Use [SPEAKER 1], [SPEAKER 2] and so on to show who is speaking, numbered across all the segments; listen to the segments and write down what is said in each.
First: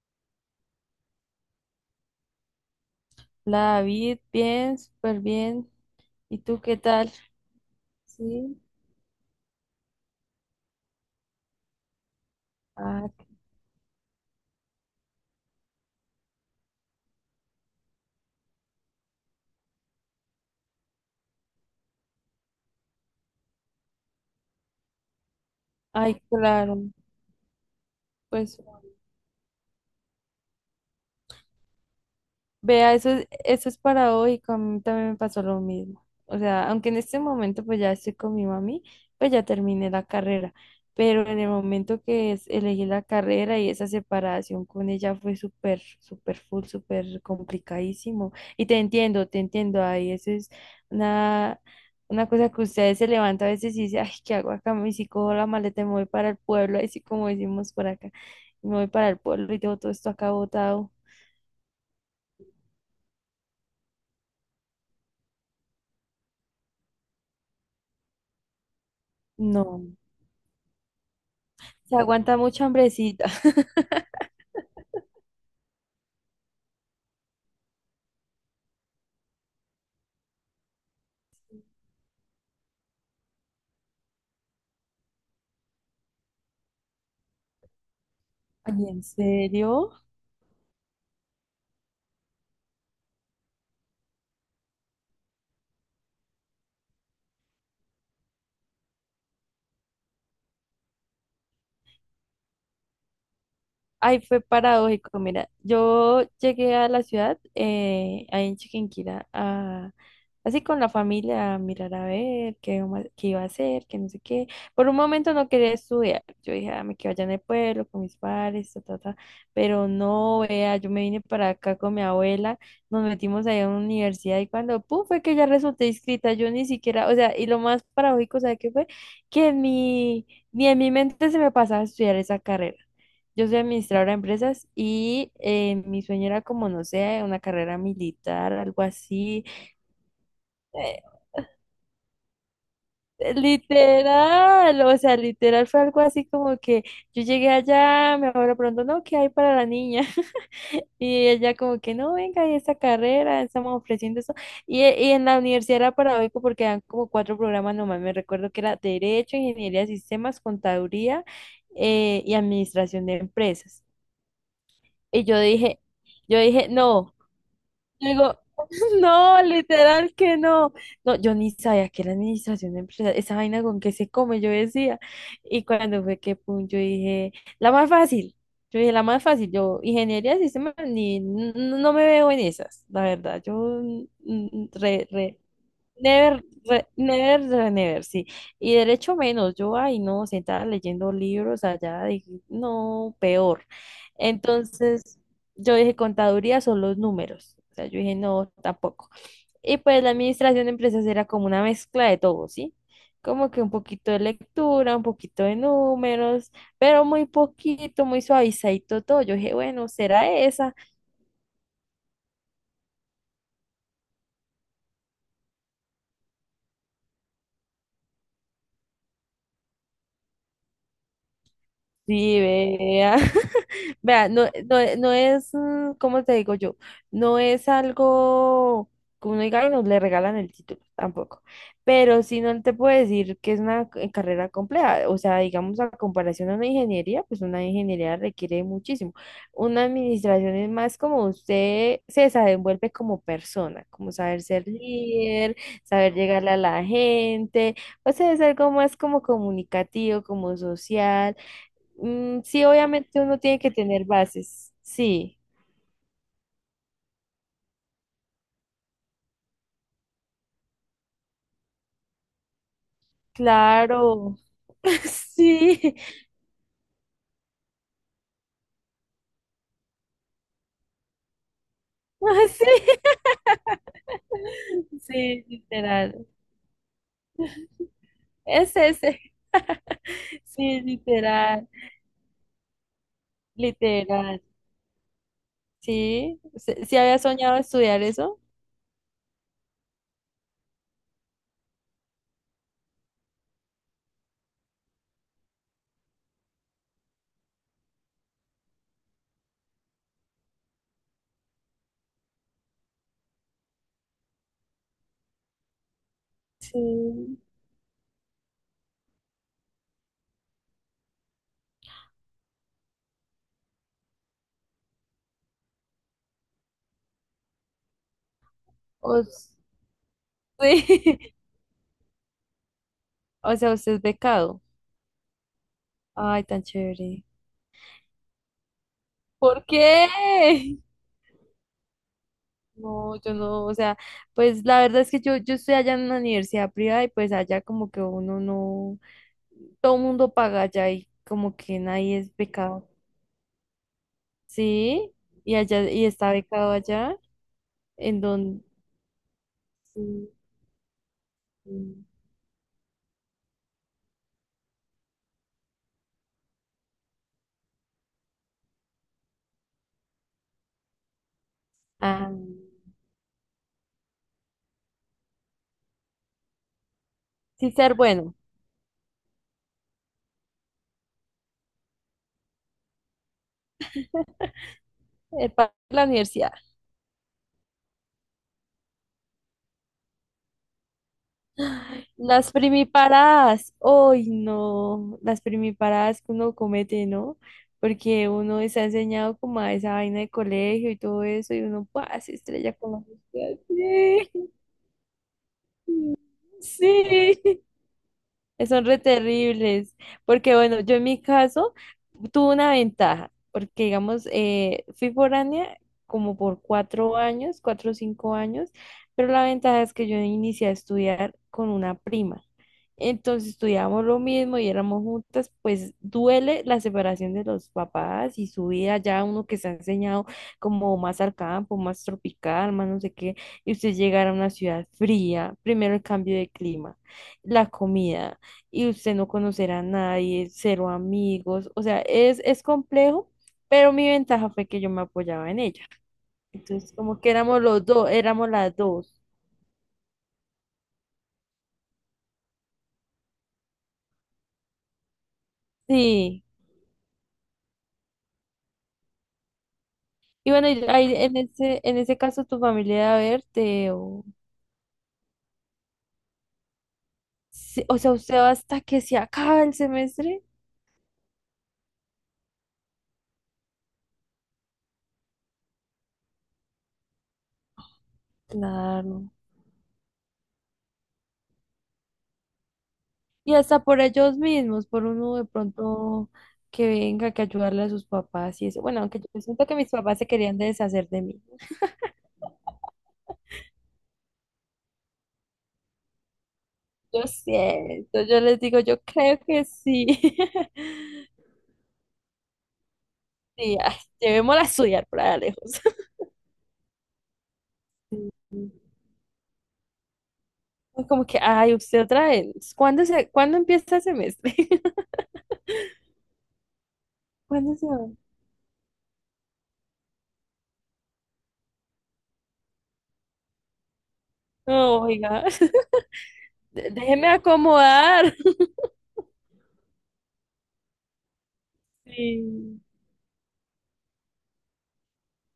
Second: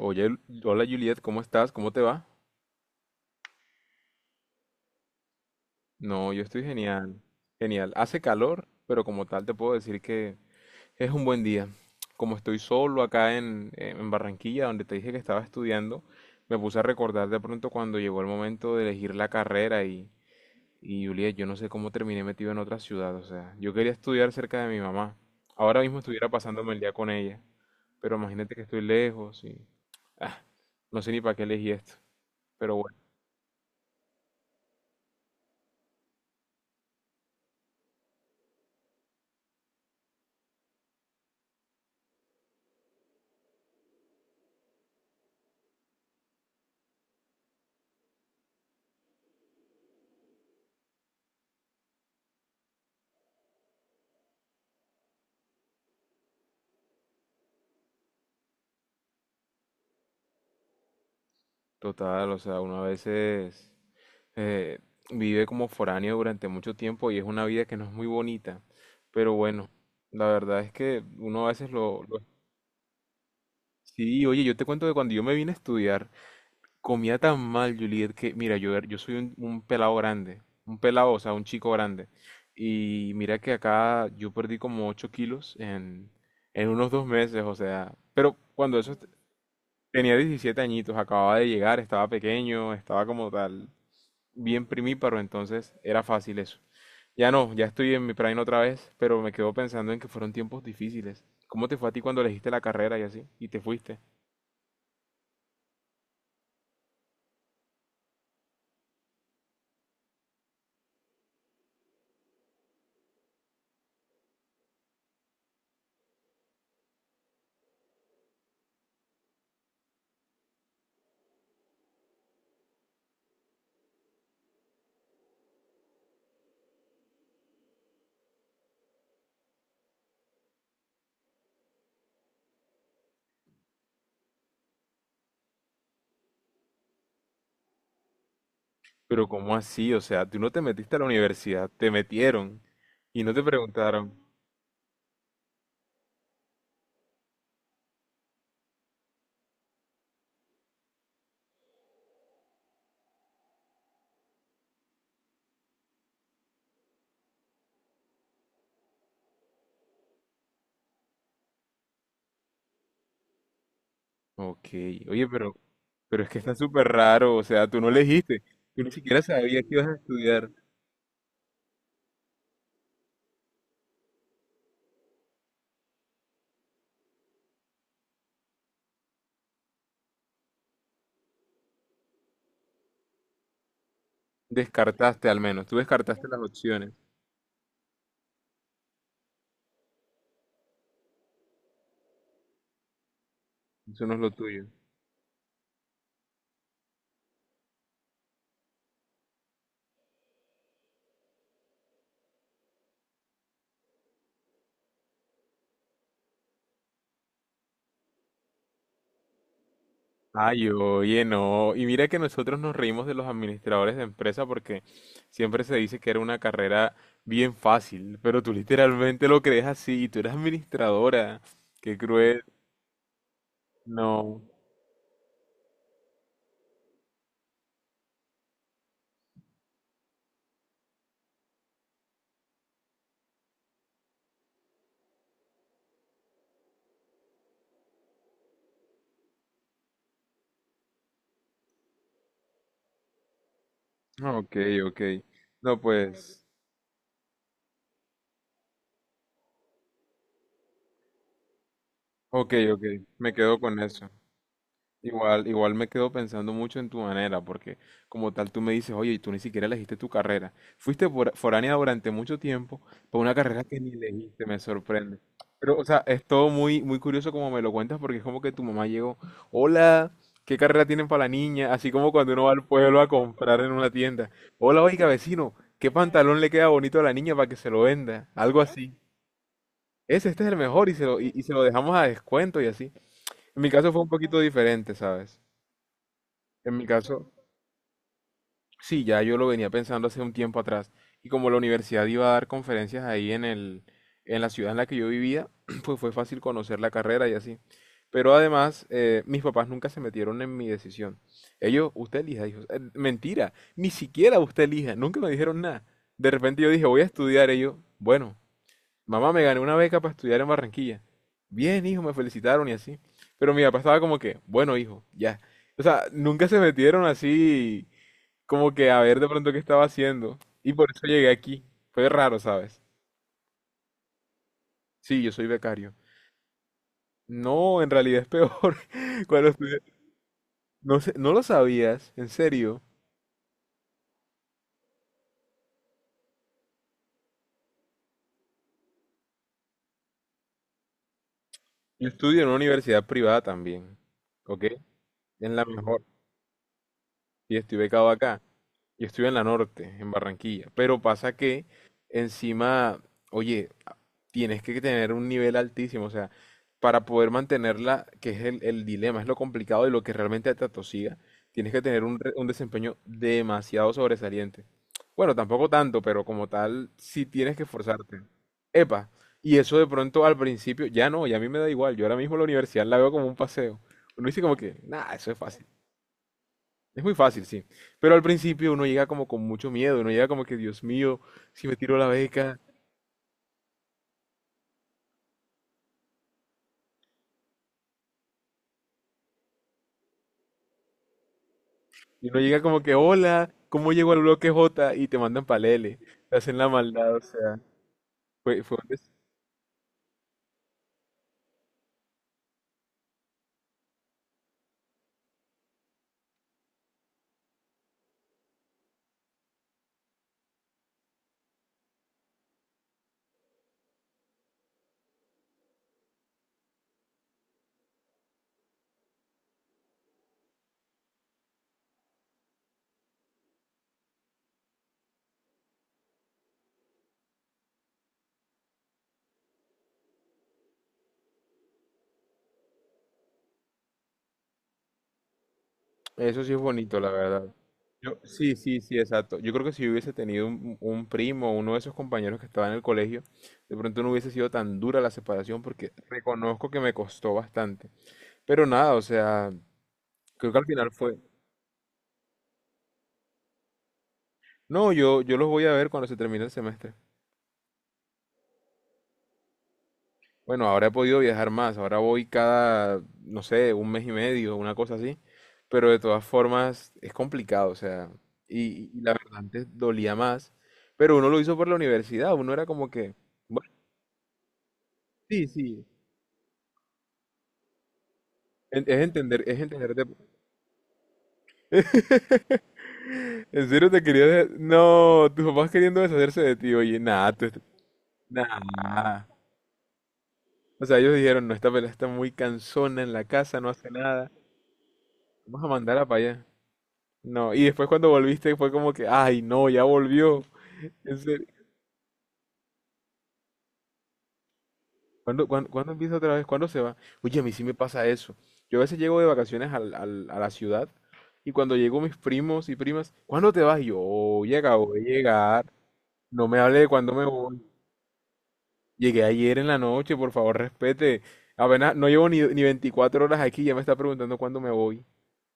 [SPEAKER 1] Oye, hola Juliet, ¿cómo estás? ¿Cómo te va?
[SPEAKER 2] Hola David, bien, súper bien.
[SPEAKER 1] No,
[SPEAKER 2] ¿Y
[SPEAKER 1] yo
[SPEAKER 2] tú
[SPEAKER 1] estoy
[SPEAKER 2] qué tal?
[SPEAKER 1] genial. Genial. Hace
[SPEAKER 2] Sí.
[SPEAKER 1] calor, pero como tal te puedo decir que es un buen día. Como estoy solo
[SPEAKER 2] Ah,
[SPEAKER 1] acá en Barranquilla, donde te dije que estaba estudiando, me puse a recordar de pronto cuando llegó el momento de elegir la carrera y Juliet, yo no sé cómo terminé metido en otra ciudad. O sea, yo quería estudiar cerca de mi mamá. Ahora mismo
[SPEAKER 2] ay,
[SPEAKER 1] estuviera pasándome el
[SPEAKER 2] claro.
[SPEAKER 1] día con ella, pero imagínate
[SPEAKER 2] Pues
[SPEAKER 1] que estoy lejos y ah, no sé ni para qué elegí esto. Pero
[SPEAKER 2] vea,
[SPEAKER 1] bueno.
[SPEAKER 2] eso es paradójico, a mí también me pasó lo mismo. O sea, aunque en este momento pues ya estoy con mi mami, pues ya terminé la carrera, pero en el momento que elegí la carrera y esa separación con ella fue súper, súper full, súper complicadísimo. Y te entiendo, ahí eso es una, una cosa que ustedes se levantan a veces y dicen, ay, ¿qué hago acá? Y si cojo la maleta y me voy para el pueblo, así como decimos por acá, me voy para el pueblo y tengo todo esto acá botado.
[SPEAKER 1] Total, o sea, uno a veces eh, vive como foráneo durante mucho tiempo y es una vida que no es muy bonita. Pero bueno,
[SPEAKER 2] No.
[SPEAKER 1] la verdad es que uno a veces
[SPEAKER 2] Se aguanta mucha hambrecita.
[SPEAKER 1] Sí, oye, yo te cuento que cuando yo me vine a estudiar, comía tan mal, Juliet, que mira, yo, era- yo soy un pelado grande, un pelado, o sea, un chico grande. Y mira que acá yo perdí como 8 kilos en unos 2 meses, o sea, pero cuando
[SPEAKER 2] Ay,
[SPEAKER 1] eso
[SPEAKER 2] ¿en
[SPEAKER 1] est-
[SPEAKER 2] serio?
[SPEAKER 1] tenía 17 añitos, acababa de llegar, estaba pequeño, estaba como tal bien primíparo, entonces era fácil eso. Ya no, ya estoy en mi prime otra vez, pero me quedo pensando en que fueron tiempos difíciles. ¿Cómo te fue a ti cuando elegiste la carrera y así? Y te fuiste.
[SPEAKER 2] Ay, fue paradójico. Mira, yo llegué a la ciudad, ahí en Chiquinquirá, así con la familia, a mirar a ver qué, vamos qué iba a hacer, qué no sé qué. Por un momento no quería estudiar. Yo dije, ah, me quedo allá en el pueblo con mis padres, ta, ta, ta. Pero no, vea, yo me vine para acá con mi abuela, nos metimos ahí a una universidad y cuando, pum, fue que ya resulté inscrita. Yo ni siquiera, o sea, y lo más paradójico, ¿sabe qué fue? Que en mi, Ni en mi mente se me pasaba estudiar esa carrera. Yo soy administradora de empresas y mi sueño era como, no sé, una carrera militar, algo
[SPEAKER 1] Pero
[SPEAKER 2] así.
[SPEAKER 1] ¿cómo así? O sea, tú no te metiste a
[SPEAKER 2] Eh,
[SPEAKER 1] la universidad, te metieron y no
[SPEAKER 2] eh,
[SPEAKER 1] te preguntaron.
[SPEAKER 2] literal, o sea, literal fue algo así como que yo llegué allá, me abuela pronto, no, ¿qué hay para la niña? Y ella como que, no, venga, hay esta carrera, estamos ofreciendo eso. Y en la universidad era paradójico porque dan como cuatro programas nomás, me recuerdo que era Derecho, Ingeniería de Sistemas, Contaduría, y Administración de Empresas.
[SPEAKER 1] Ok,
[SPEAKER 2] Y
[SPEAKER 1] oye,
[SPEAKER 2] yo dije...
[SPEAKER 1] pero es que
[SPEAKER 2] Yo
[SPEAKER 1] está
[SPEAKER 2] dije,
[SPEAKER 1] súper
[SPEAKER 2] no.
[SPEAKER 1] raro, o sea, tú no
[SPEAKER 2] Yo digo,
[SPEAKER 1] elegiste, tú ni siquiera
[SPEAKER 2] no,
[SPEAKER 1] sabías que ibas a
[SPEAKER 2] literal que
[SPEAKER 1] estudiar.
[SPEAKER 2] no. No, yo ni sabía que era administración empresarial. Esa vaina con que se come, yo decía. Y cuando fue que pum, yo dije, la más fácil. Yo dije, la más fácil. Yo, ingeniería de sistemas, ni, n- no me veo en esas, la verdad. Yo, re,
[SPEAKER 1] Descartaste
[SPEAKER 2] re.
[SPEAKER 1] al menos, tú descartaste las
[SPEAKER 2] Never,
[SPEAKER 1] opciones,
[SPEAKER 2] never, never, sí. Y derecho menos, yo, ay, no, sentada leyendo libros allá, dije, no, peor.
[SPEAKER 1] eso no es lo tuyo.
[SPEAKER 2] Entonces, yo dije, contaduría son los números. O sea, yo dije, no, tampoco. Y pues la administración de empresas era como una mezcla de todo, ¿sí? Como que un poquito de lectura, un poquito de números, pero muy poquito, muy suavizadito todo. Yo dije, bueno, será
[SPEAKER 1] Ay,
[SPEAKER 2] esa.
[SPEAKER 1] oye, no. Y mira que nosotros nos reímos de los administradores de empresa porque siempre se dice que era una carrera bien fácil, pero tú literalmente lo crees así y tú eres administradora. Qué
[SPEAKER 2] Sí,
[SPEAKER 1] cruel.
[SPEAKER 2] vea. Vea,
[SPEAKER 1] No.
[SPEAKER 2] no, no, no es, ¿cómo te digo yo? No es algo que uno diga y no le regalan el título, tampoco. Pero si no te puedo decir que es una carrera compleja. O sea, digamos, a comparación a una ingeniería, pues una ingeniería requiere muchísimo. Una administración es más como usted se desenvuelve como persona, como saber
[SPEAKER 1] Ok,
[SPEAKER 2] ser
[SPEAKER 1] ok.
[SPEAKER 2] líder,
[SPEAKER 1] No,
[SPEAKER 2] saber
[SPEAKER 1] pues.
[SPEAKER 2] llegarle a la gente. O sea, es algo más como comunicativo, como social. Mm,
[SPEAKER 1] Ok,
[SPEAKER 2] sí,
[SPEAKER 1] ok.
[SPEAKER 2] obviamente
[SPEAKER 1] Me
[SPEAKER 2] uno
[SPEAKER 1] quedo
[SPEAKER 2] tiene que
[SPEAKER 1] con
[SPEAKER 2] tener
[SPEAKER 1] eso.
[SPEAKER 2] bases. Sí,
[SPEAKER 1] Igual, igual me quedo pensando mucho en tu manera, porque como tal tú me dices, oye, y tú ni siquiera elegiste tu carrera. Fuiste fora- foránea durante mucho tiempo por una carrera que ni
[SPEAKER 2] claro.
[SPEAKER 1] elegiste, me sorprende. Pero, o
[SPEAKER 2] Sí,
[SPEAKER 1] sea, es todo muy, muy curioso como me lo cuentas, porque es como que tu mamá llegó, hola, ¿qué carrera tienen para la niña? Así como cuando uno va al
[SPEAKER 2] así.
[SPEAKER 1] pueblo a comprar en una tienda. Hola, oiga,
[SPEAKER 2] Sí,
[SPEAKER 1] vecino, ¿qué
[SPEAKER 2] literal.
[SPEAKER 1] pantalón le queda bonito a la niña para que se lo venda? Algo
[SPEAKER 2] Es
[SPEAKER 1] así.
[SPEAKER 2] ese.
[SPEAKER 1] Ese, este es el
[SPEAKER 2] Sí,
[SPEAKER 1] mejor y se lo, y se lo
[SPEAKER 2] literal.
[SPEAKER 1] dejamos a descuento y así. En mi caso fue un
[SPEAKER 2] Literal.
[SPEAKER 1] poquito diferente, ¿sabes?
[SPEAKER 2] Sí.
[SPEAKER 1] En
[SPEAKER 2] ¿Sí
[SPEAKER 1] mi
[SPEAKER 2] sí había
[SPEAKER 1] caso,
[SPEAKER 2] soñado estudiar eso?
[SPEAKER 1] sí, ya yo lo venía pensando hace un tiempo atrás. Y como la universidad iba a dar conferencias ahí en la ciudad en la que yo vivía, pues fue fácil conocer la carrera y así. Pero además, mis papás nunca se metieron en mi decisión. Ellos, usted elija, hijos. Mentira, ni siquiera usted elija, nunca me dijeron nada. De repente yo dije, voy a
[SPEAKER 2] Sí.
[SPEAKER 1] estudiar. Ellos, bueno, mamá, me gané una beca para estudiar en Barranquilla. Bien, hijo, me felicitaron y así. Pero mi papá estaba como que, bueno, hijo, ya. O sea, nunca se metieron así como que a ver
[SPEAKER 2] O,
[SPEAKER 1] de
[SPEAKER 2] sí.
[SPEAKER 1] pronto qué estaba haciendo. Y por eso llegué aquí. Fue raro, ¿sabes?
[SPEAKER 2] O sea, usted es becado.
[SPEAKER 1] Sí, yo soy becario.
[SPEAKER 2] Ay, tan chévere.
[SPEAKER 1] No, en realidad es peor. Cuando
[SPEAKER 2] ¿Por
[SPEAKER 1] estudié...
[SPEAKER 2] qué?
[SPEAKER 1] No sé, no lo sabías, en serio.
[SPEAKER 2] No, yo no, o sea, pues la verdad es que yo estoy allá en una universidad privada y pues allá como que uno no, todo el mundo paga allá y como que
[SPEAKER 1] Yo
[SPEAKER 2] nadie es
[SPEAKER 1] estudio en una
[SPEAKER 2] becado.
[SPEAKER 1] universidad privada también. ¿Ok?
[SPEAKER 2] Sí, y
[SPEAKER 1] En la
[SPEAKER 2] allá,
[SPEAKER 1] mejor.
[SPEAKER 2] y está becado allá,
[SPEAKER 1] Y estoy becado
[SPEAKER 2] en
[SPEAKER 1] acá.
[SPEAKER 2] donde
[SPEAKER 1] Yo estoy en la norte, en
[SPEAKER 2] sí,
[SPEAKER 1] Barranquilla, pero pasa que
[SPEAKER 2] sí.
[SPEAKER 1] encima, oye, a- tienes que tener un nivel altísimo, o sea, para poder mantenerla, que es el dilema, es lo complicado y lo que realmente te atosiga, tienes que tener un,
[SPEAKER 2] Ah,
[SPEAKER 1] re- un desempeño demasiado sobresaliente. Bueno, tampoco tanto, pero como tal, sí tienes que
[SPEAKER 2] sí ser
[SPEAKER 1] esforzarte.
[SPEAKER 2] bueno,
[SPEAKER 1] Epa, y eso de pronto al principio, ya no, ya a mí me da igual, yo ahora mismo la universidad la veo como un paseo. Uno dice como que, nada, eso es fácil.
[SPEAKER 2] para la universidad.
[SPEAKER 1] Es muy fácil, sí. Pero al principio uno llega como con mucho miedo, uno llega como que, Dios mío, si me tiro la
[SPEAKER 2] Las
[SPEAKER 1] beca,
[SPEAKER 2] primiparadas, hoy no, las primiparadas que uno comete, ¿no? Porque uno está enseñado como a esa vaina de colegio y todo eso, y uno pues,
[SPEAKER 1] y
[SPEAKER 2] se
[SPEAKER 1] uno llega
[SPEAKER 2] estrella
[SPEAKER 1] como
[SPEAKER 2] con
[SPEAKER 1] que,
[SPEAKER 2] la
[SPEAKER 1] hola, ¿cómo llego al
[SPEAKER 2] sociedad.
[SPEAKER 1] bloque J? Y te mandan palele, te hacen la maldad, o
[SPEAKER 2] Sí,
[SPEAKER 1] sea,
[SPEAKER 2] sí.
[SPEAKER 1] fue
[SPEAKER 2] Son
[SPEAKER 1] un
[SPEAKER 2] re
[SPEAKER 1] des-
[SPEAKER 2] terribles, porque bueno, yo en mi caso tuve una ventaja, porque digamos, fui foránea como por 4 años, 4 o 5 años, pero la ventaja es que yo inicié a estudiar con una prima. Entonces estudiábamos lo mismo y éramos juntas, pues duele la separación de los papás y su vida ya uno que se ha enseñado como más al campo, más tropical, más no sé qué, y usted llegar a una ciudad fría, primero el cambio de clima, la comida y usted no conocerá a nadie, cero amigos, o sea, es complejo, pero mi ventaja fue que yo me apoyaba en ella.
[SPEAKER 1] eso sí es
[SPEAKER 2] Entonces,
[SPEAKER 1] bonito, la
[SPEAKER 2] como que
[SPEAKER 1] verdad.
[SPEAKER 2] éramos los dos,
[SPEAKER 1] Yo,
[SPEAKER 2] éramos
[SPEAKER 1] sí,
[SPEAKER 2] las
[SPEAKER 1] sí, sí,
[SPEAKER 2] dos.
[SPEAKER 1] exacto. Yo creo que si yo hubiese tenido un primo, uno de esos compañeros que estaba en el colegio, de pronto no hubiese sido tan dura la separación porque
[SPEAKER 2] Sí.
[SPEAKER 1] reconozco que me costó bastante. Pero nada, o sea,
[SPEAKER 2] Y
[SPEAKER 1] creo que al
[SPEAKER 2] bueno, y
[SPEAKER 1] final
[SPEAKER 2] ahí
[SPEAKER 1] fue...
[SPEAKER 2] en ese caso tu familia va a verte o,
[SPEAKER 1] No, yo los voy a ver cuando se termine el semestre.
[SPEAKER 2] sí, o sea, usted va hasta que se acaba el semestre.
[SPEAKER 1] Bueno, ahora he podido viajar más, ahora voy cada, no sé, un mes y medio, una cosa así, pero de todas formas es complicado, o sea, y la
[SPEAKER 2] Claro.
[SPEAKER 1] verdad antes dolía más, pero uno lo hizo por la universidad, uno era como que,
[SPEAKER 2] Y
[SPEAKER 1] bueno,
[SPEAKER 2] hasta por ellos mismos, por uno de
[SPEAKER 1] sí, sí,
[SPEAKER 2] pronto que venga, que ayudarle a sus papás y eso.
[SPEAKER 1] en- es
[SPEAKER 2] Bueno, aunque yo
[SPEAKER 1] entender, es
[SPEAKER 2] siento que mis
[SPEAKER 1] entenderte.
[SPEAKER 2] papás se querían deshacer de mí.
[SPEAKER 1] ¿En serio te querías? De- No, tus papás queriendo deshacerse de ti, oye,
[SPEAKER 2] Yo
[SPEAKER 1] nada, tú, est-
[SPEAKER 2] siento, yo les digo, yo
[SPEAKER 1] nada.
[SPEAKER 2] creo que sí.
[SPEAKER 1] O sea, ellos dijeron, no, esta pelada está muy cansona en la casa, no
[SPEAKER 2] Sí,
[SPEAKER 1] hace
[SPEAKER 2] ay,
[SPEAKER 1] nada,
[SPEAKER 2] llevémosla a estudiar por allá
[SPEAKER 1] vamos a
[SPEAKER 2] lejos.
[SPEAKER 1] mandarla para allá. No, y después cuando volviste fue
[SPEAKER 2] Mm.
[SPEAKER 1] como que, ay, no, ya volvió.
[SPEAKER 2] Es
[SPEAKER 1] En
[SPEAKER 2] como que,
[SPEAKER 1] serio.
[SPEAKER 2] ay, usted otra vez. ¿Cuándo empieza el semestre?
[SPEAKER 1] ¿Cuándo, cuán- cuándo empieza otra vez? ¿Cuándo se va? Oye, a mí sí me
[SPEAKER 2] ¿Cuándo se
[SPEAKER 1] pasa
[SPEAKER 2] va?
[SPEAKER 1] eso. Yo a veces llego de vacaciones a la ciudad y cuando llego mis primos y primas, ¿cuándo te vas? Y yo, oye, acabo de
[SPEAKER 2] No, oiga,
[SPEAKER 1] llegar. No me hable de cuándo me
[SPEAKER 2] déjeme
[SPEAKER 1] voy.
[SPEAKER 2] acomodar.
[SPEAKER 1] Llegué ayer en la noche, por favor, respete. Apenas no llevo ni
[SPEAKER 2] Sí.
[SPEAKER 1] 24 horas aquí, ya me está preguntando cuándo me voy.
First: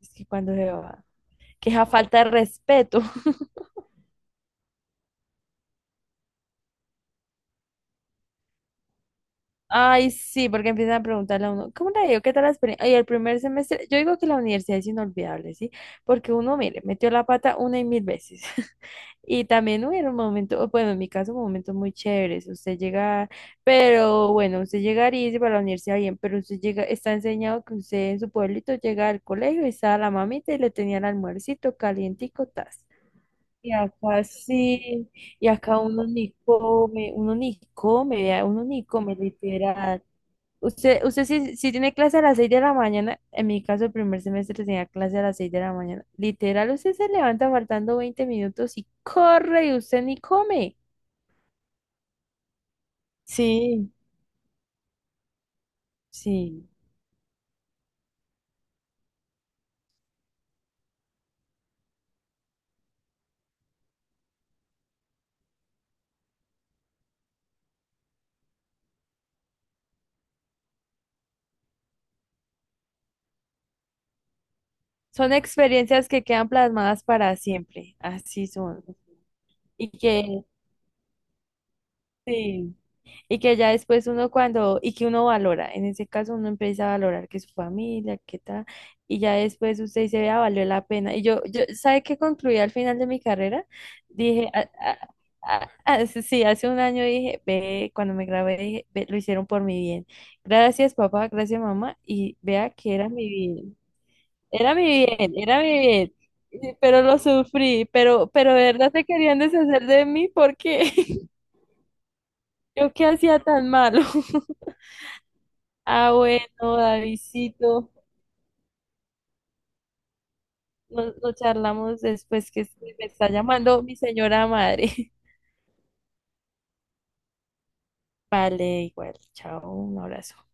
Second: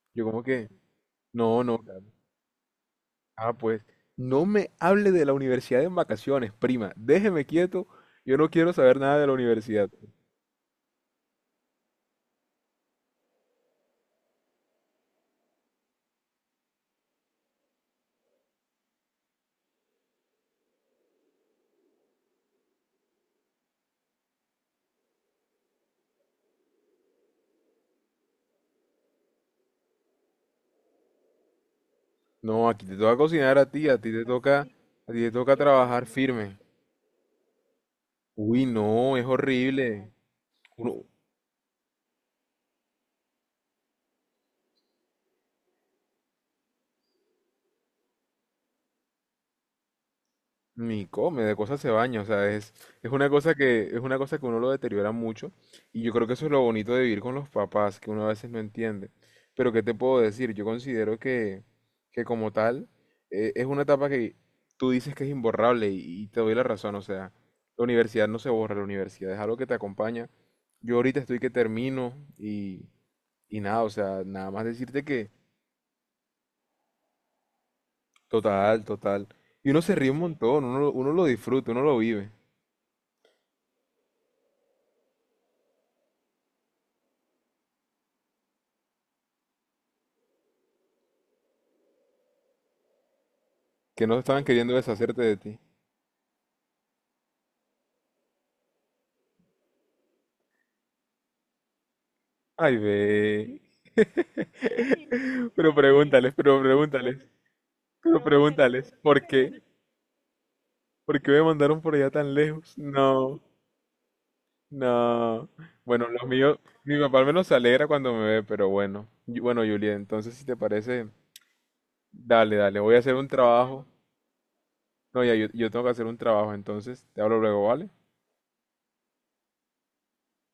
[SPEAKER 2] Es
[SPEAKER 1] Yo
[SPEAKER 2] que
[SPEAKER 1] como
[SPEAKER 2] cuando
[SPEAKER 1] que,
[SPEAKER 2] se va.
[SPEAKER 1] no,
[SPEAKER 2] Que
[SPEAKER 1] no,
[SPEAKER 2] esa falta de respeto.
[SPEAKER 1] ah, pues, no me hable de la universidad en vacaciones, prima. Déjeme quieto. Yo no quiero saber nada de la universidad.
[SPEAKER 2] Ay, sí, porque empiezan a preguntarle a uno, ¿cómo le digo? ¿Qué tal la experiencia? Ay, el primer semestre, yo digo que la universidad es inolvidable, ¿sí? Porque uno, mire, metió la pata una y mil veces. Y también hubieron momentos, o bueno, en mi caso, momentos muy chéveres. Usted llega, pero bueno, usted llegaría y dice para la universidad bien, pero usted llega, está enseñado que usted en su pueblito llega al colegio y estaba la mamita y le tenía el almuercito calientico,
[SPEAKER 1] No, aquí
[SPEAKER 2] tas.
[SPEAKER 1] te toca cocinar
[SPEAKER 2] Y
[SPEAKER 1] a ti te
[SPEAKER 2] acá
[SPEAKER 1] toca,
[SPEAKER 2] sí,
[SPEAKER 1] a ti te
[SPEAKER 2] y
[SPEAKER 1] toca
[SPEAKER 2] acá
[SPEAKER 1] trabajar firme.
[SPEAKER 2] uno ni come, vea, uno
[SPEAKER 1] Uy,
[SPEAKER 2] ni come,
[SPEAKER 1] no, es
[SPEAKER 2] literal.
[SPEAKER 1] horrible. Uno,
[SPEAKER 2] Usted si tiene clase a las 6 de la mañana, en mi caso el primer semestre tenía clase a las 6 de la mañana. Literal, usted se levanta faltando 20 minutos y corre y usted ni come.
[SPEAKER 1] ni come, de cosas se baña, o sea, es una cosa que,
[SPEAKER 2] Sí,
[SPEAKER 1] es una cosa que uno lo deteriora mucho, y yo creo que eso es lo
[SPEAKER 2] sí.
[SPEAKER 1] bonito de vivir con los papás, que uno a veces no entiende. Pero ¿qué te puedo decir? Yo considero que como tal, es una etapa que tú dices que es imborrable, y te doy la razón, o sea, la universidad no se borra, la universidad es algo que te acompaña. Yo ahorita estoy que termino, y nada, o sea, nada más decirte que
[SPEAKER 2] Son experiencias que quedan plasmadas para siempre. Así son.
[SPEAKER 1] total, total. Y uno
[SPEAKER 2] Y
[SPEAKER 1] se ríe un
[SPEAKER 2] que
[SPEAKER 1] montón, uno lo disfruta, uno lo vive.
[SPEAKER 2] sí. Y que ya después uno cuando, y que uno valora, en ese caso uno empieza a valorar que su familia, que tal, y ya después usted dice, vea, valió la pena. Y yo, ¿sabe qué concluí al final de mi carrera?
[SPEAKER 1] Que no estaban
[SPEAKER 2] Dije: "Ah,
[SPEAKER 1] queriendo
[SPEAKER 2] ah,
[SPEAKER 1] deshacerte de ti.
[SPEAKER 2] ah, ah", sí, hace un año dije, ve, cuando me grabé, dije: "Ve, lo hicieron por mi bien. Gracias, papá, gracias, mamá, y vea
[SPEAKER 1] Ay,
[SPEAKER 2] que era mi
[SPEAKER 1] ve.
[SPEAKER 2] bien, era mi bien, era
[SPEAKER 1] Pero
[SPEAKER 2] mi bien".
[SPEAKER 1] pregúntales, pero
[SPEAKER 2] Pero
[SPEAKER 1] pregúntales,
[SPEAKER 2] lo sufrí,
[SPEAKER 1] pero
[SPEAKER 2] pero de verdad
[SPEAKER 1] pregúntales.
[SPEAKER 2] se
[SPEAKER 1] ¿Por
[SPEAKER 2] querían
[SPEAKER 1] qué?
[SPEAKER 2] deshacer de mí porque
[SPEAKER 1] ¿Por qué me mandaron por allá tan lejos?
[SPEAKER 2] yo qué
[SPEAKER 1] No,
[SPEAKER 2] hacía tan malo.
[SPEAKER 1] no. Bueno,
[SPEAKER 2] Ah,
[SPEAKER 1] los míos,
[SPEAKER 2] bueno,
[SPEAKER 1] mi papá al menos se alegra
[SPEAKER 2] Davidcito,
[SPEAKER 1] cuando me ve, pero bueno. Y- bueno, Julia, entonces si te parece,
[SPEAKER 2] nos charlamos después
[SPEAKER 1] dale,
[SPEAKER 2] que es
[SPEAKER 1] dale, voy
[SPEAKER 2] que
[SPEAKER 1] a
[SPEAKER 2] me
[SPEAKER 1] hacer un
[SPEAKER 2] está llamando
[SPEAKER 1] trabajo.
[SPEAKER 2] mi señora madre.
[SPEAKER 1] No, ya, yo tengo que hacer un trabajo, entonces te hablo luego, ¿vale?
[SPEAKER 2] Vale, igual, chao, un abrazo.